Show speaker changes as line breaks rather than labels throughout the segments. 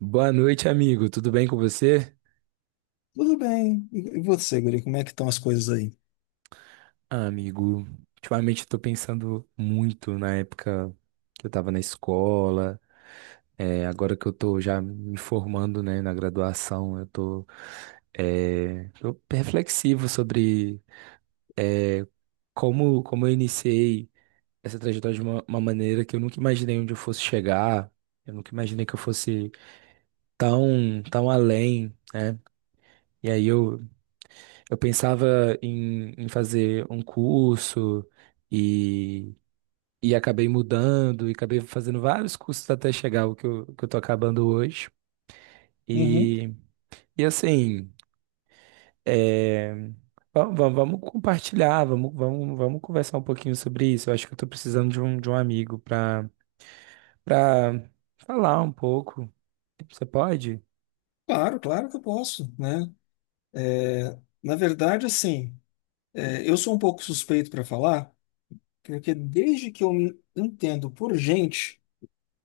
Boa noite, amigo. Tudo bem com você?
Tudo bem. E você, Guri, como é que estão as coisas aí?
Ah, amigo, ultimamente eu tô pensando muito na época que eu tava na escola. Agora que eu tô já me formando, né, na graduação, tô reflexivo sobre, é, como eu iniciei essa trajetória de uma maneira que eu nunca imaginei onde eu fosse chegar. Eu nunca imaginei que eu fosse tão além, né? E aí eu pensava em fazer um curso e, e acabei mudando e acabei fazendo vários cursos até chegar ao que eu tô acabando hoje.
Uhum.
E, e assim, é, vamos compartilhar, vamos conversar um pouquinho sobre isso. Eu acho que eu tô precisando de um amigo para para falar um pouco. Você pode?
Claro, claro que eu posso, né? Na verdade, assim, eu sou um pouco suspeito para falar, porque desde que eu me entendo por gente,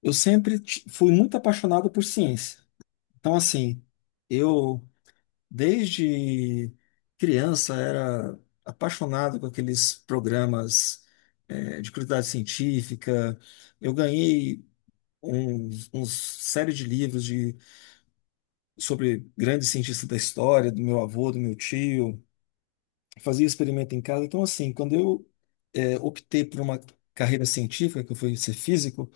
eu sempre fui muito apaixonado por ciência. Então, assim, eu desde criança era apaixonado com aqueles programas, de curiosidade científica. Eu ganhei um, uns série de livros sobre grandes cientistas da história, do meu avô, do meu tio, fazia experimento em casa. Então, assim, quando eu optei por uma carreira científica, que eu fui ser físico,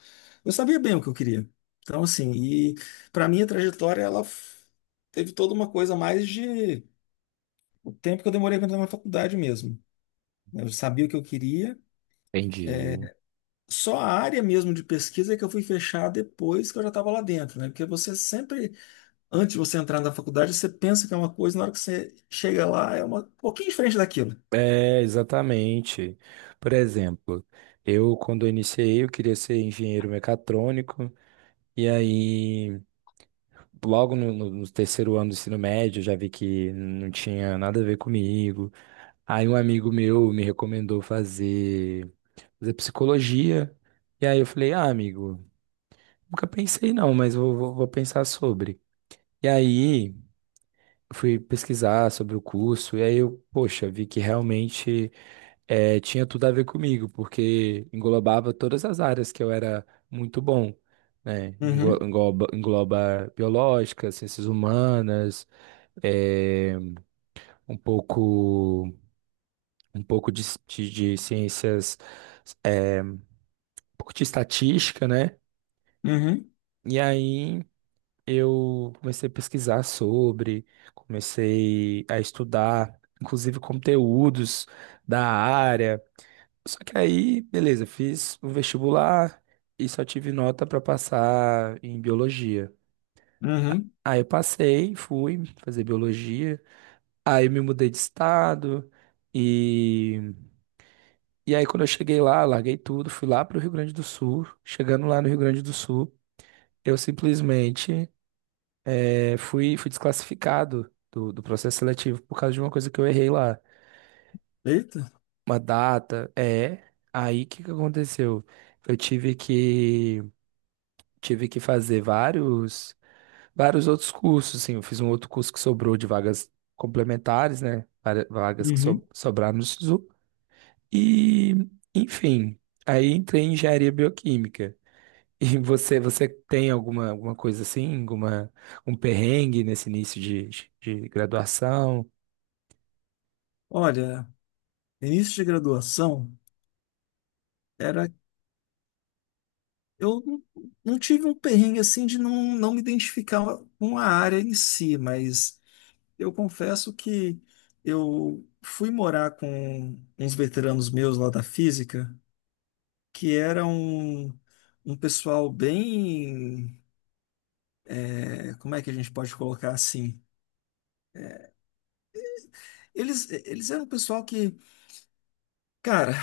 eu sabia bem o que eu queria. Então, assim, e para mim a trajetória, ela teve toda uma coisa mais de o tempo que eu demorei para entrar na faculdade mesmo, né? Eu sabia o que eu queria.
Entendi.
Só a área mesmo de pesquisa é que eu fui fechar depois que eu já estava lá dentro, né? Porque você sempre antes de você entrar na faculdade, você pensa que é uma coisa, na hora que você chega lá, é uma um pouquinho diferente daquilo.
É, exatamente. Por exemplo, eu quando eu iniciei, eu queria ser engenheiro mecatrônico, e aí logo no terceiro ano do ensino médio eu já vi que não tinha nada a ver comigo. Aí um amigo meu me recomendou fazer psicologia, e aí eu falei, ah, amigo, nunca pensei não, mas vou pensar sobre. E aí fui pesquisar sobre o curso, e aí eu, poxa, vi que realmente tinha tudo a ver comigo, porque englobava todas as áreas que eu era muito bom, né? Englo-
Uhum,
Engloba, engloba biológica, ciências humanas, eh, um pouco, um pouco de, de ciências, eh, um pouco de estatística, né?
uhum,
E aí eu comecei a pesquisar sobre, comecei a estudar, inclusive conteúdos da área. Só que aí, beleza, fiz o vestibular e só tive nota pra passar em biologia.
uhum.
Aí eu passei, fui fazer biologia, aí eu me mudei de estado e e aí quando eu cheguei lá, larguei tudo, fui lá pro Rio Grande do Sul. Chegando lá no Rio Grande do Sul, eu simplesmente fui desclassificado do processo seletivo por causa de uma coisa que eu errei lá,
Eita.
uma data, é. Aí o que que aconteceu? Eu tive que fazer vários outros cursos, assim, eu fiz um outro curso que sobrou de vagas complementares, né? Vagas que
Uhum.
sobraram no SISU. E, enfim, aí entrei em engenharia bioquímica. E você, você tem alguma coisa assim, alguma, um perrengue nesse início de graduação?
Olha, início de graduação era. Eu não tive um perrengue assim de não, não me identificar com a área em si, mas eu confesso que eu fui morar com uns veteranos meus lá da física, que eram um pessoal bem. É, como é que a gente pode colocar assim? Eles eram um pessoal que, cara,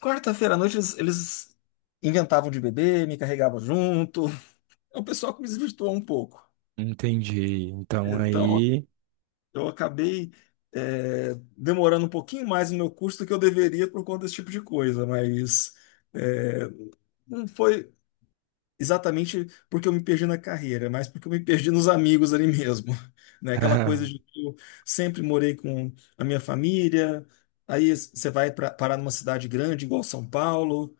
quarta-feira à noite eles inventavam de beber, me carregavam junto. É um pessoal que me desvirtuou um pouco.
Entendi. Então
Então,
aí,
eu acabei, demorando um pouquinho mais no meu curso do que eu deveria por conta desse tipo de coisa, mas é, não foi exatamente porque eu me perdi na carreira, mas porque eu me perdi nos amigos ali mesmo, né? Aquela coisa de que eu sempre morei com a minha família, aí você vai pra, parar numa cidade grande igual São Paulo,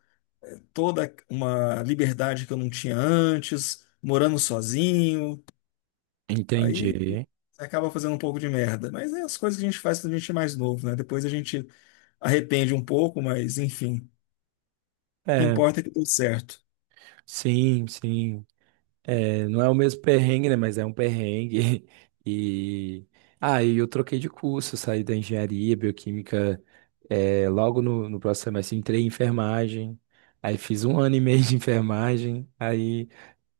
toda uma liberdade que eu não tinha antes, morando sozinho, aí
entendi.
você acaba fazendo um pouco de merda, mas é as coisas que a gente faz quando a gente é mais novo, né? Depois a gente arrepende um pouco, mas enfim, o que
É,
importa é que deu certo.
sim. É, não é o mesmo perrengue, né? Mas é um perrengue. E aí eu troquei de curso, saí da engenharia bioquímica, é, logo no próximo semestre entrei em enfermagem. Aí fiz um ano e meio de enfermagem, aí,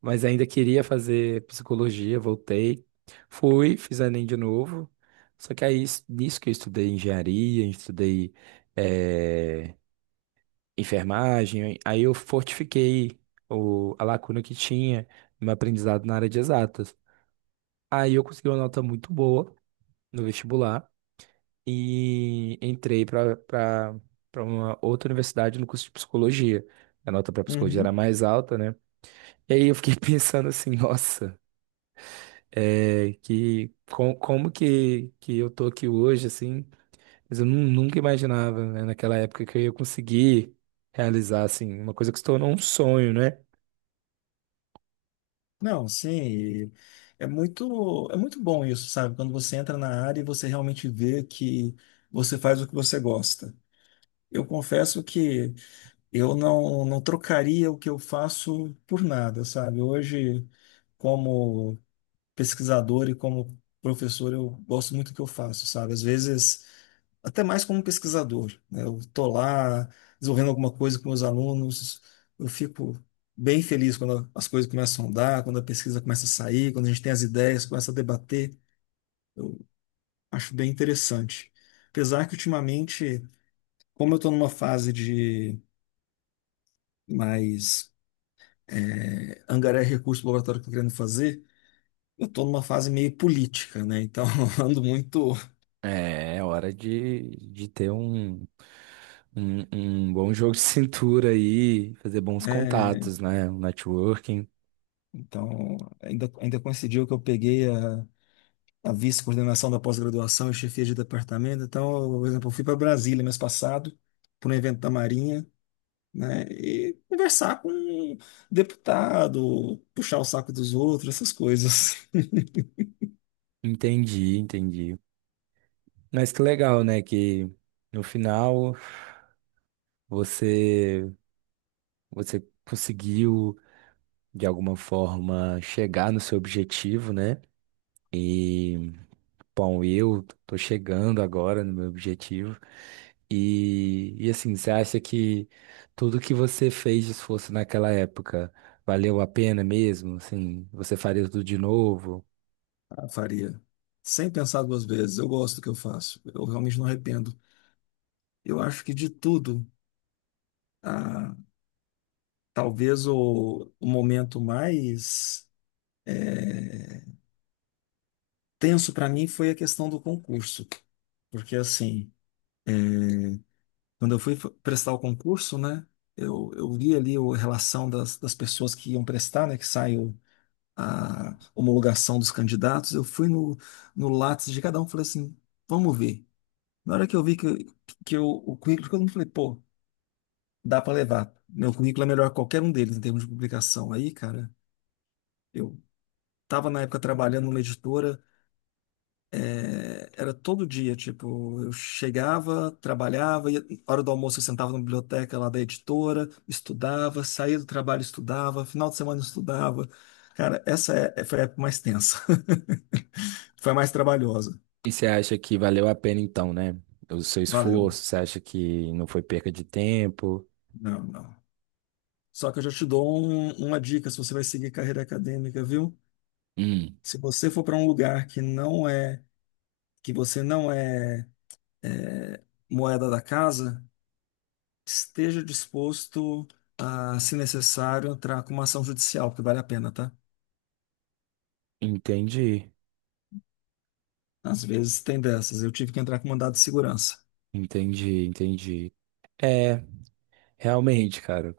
mas ainda queria fazer psicologia, voltei, fiz Enem de novo. Só que aí, nisso que eu estudei engenharia, estudei é, enfermagem, aí eu fortifiquei a lacuna que tinha no meu aprendizado na área de exatas. Aí eu consegui uma nota muito boa no vestibular e entrei para uma outra universidade no curso de psicologia. A nota para psicologia era
Uhum.
mais alta, né? E aí eu fiquei pensando assim, nossa, como que eu tô aqui hoje, assim, mas nunca imaginava, né, naquela época, que eu ia conseguir realizar, assim, uma coisa que se tornou um sonho, né?
Não, sim, e é muito bom isso, sabe? Quando você entra na área e você realmente vê que você faz o que você gosta. Eu confesso que eu não, não trocaria o que eu faço por nada, sabe? Hoje, como pesquisador e como professor, eu gosto muito do que eu faço, sabe? Às vezes até mais como pesquisador, né? Eu estou lá desenvolvendo alguma coisa com meus alunos, eu fico bem feliz quando as coisas começam a andar, quando a pesquisa começa a sair, quando a gente tem as ideias, começa a debater, eu acho bem interessante. Apesar que ultimamente, como eu estou numa fase de mais é, angariar recursos para o laboratório que eu estou querendo fazer, eu estou numa fase meio política, né? Então, ando muito,
É, é hora de ter um bom jogo de cintura aí, fazer bons
né?
contatos, né? Um networking.
Então, ainda coincidiu que eu peguei a vice-coordenação da pós-graduação e chefia de departamento. Então, eu, por exemplo, eu fui para Brasília mês passado, para um evento da Marinha, né? E conversar com um deputado, puxar o saco dos outros, essas coisas.
Entendi, entendi. Mas que legal, né? Que no final você, você conseguiu, de alguma forma, chegar no seu objetivo, né? Bom, eu tô chegando agora no meu objetivo. Você acha que tudo que você fez de esforço naquela época valeu a pena mesmo? Assim, você faria tudo de novo?
Ah, faria. Sem pensar duas vezes. Eu gosto do que eu faço. Eu realmente não arrependo. Eu acho que de tudo, ah, talvez o momento mais eh, tenso para mim foi a questão do concurso. Porque assim, quando eu fui prestar o concurso, né, eu vi ali o- a relação das, das pessoas que iam prestar, né, que saiu a homologação dos candidatos. Eu fui no, no Lattes de cada um, falei assim, vamos ver. Na hora que eu vi que eu, o currículo, de todo falei, pô, dá para levar. Meu currículo é melhor que qualquer um deles em termos de publicação. Aí, cara, eu estava na época trabalhando numa editora. É, era todo dia, tipo, eu chegava, trabalhava, ia, hora do almoço eu sentava na biblioteca lá da editora, estudava, saía do trabalho, estudava, final de semana estudava. Cara, essa foi a época mais tensa. Foi a mais trabalhosa.
E você acha que valeu a pena então, né? O seu
Valeu.
esforço, você acha que não foi perca de tempo?
Não, não. Só que eu já te dou uma dica se você vai seguir carreira acadêmica, viu?
Hum.
Se você for para um lugar que não é, que você não é é, moeda da casa, esteja disposto a, se necessário, entrar com uma ação judicial, porque vale a pena, tá?
Entendi,
Às vezes tem dessas. Eu tive que entrar com mandado de segurança.
entendi, entendi. É, realmente, cara.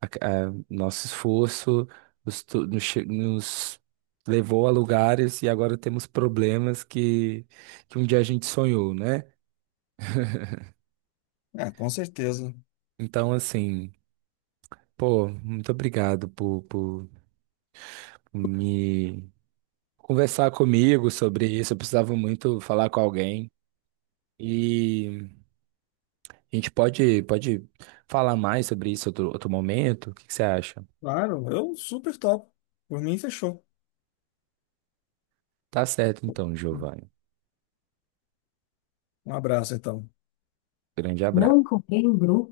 a- nosso esforço nos, to- nos che- nos levou a lugares e agora temos problemas que um dia a gente sonhou, né?
É, com certeza.
Então, assim, pô, muito obrigado por me conversar comigo sobre isso. Eu precisava muito falar com alguém. E a gente pode falar mais sobre isso outro momento? O que que você acha?
Claro, eu super top. Por mim, fechou.
Tá certo, então, Giovanni.
Um abraço, então.
Grande
Não
abraço.
encontrei o grupo.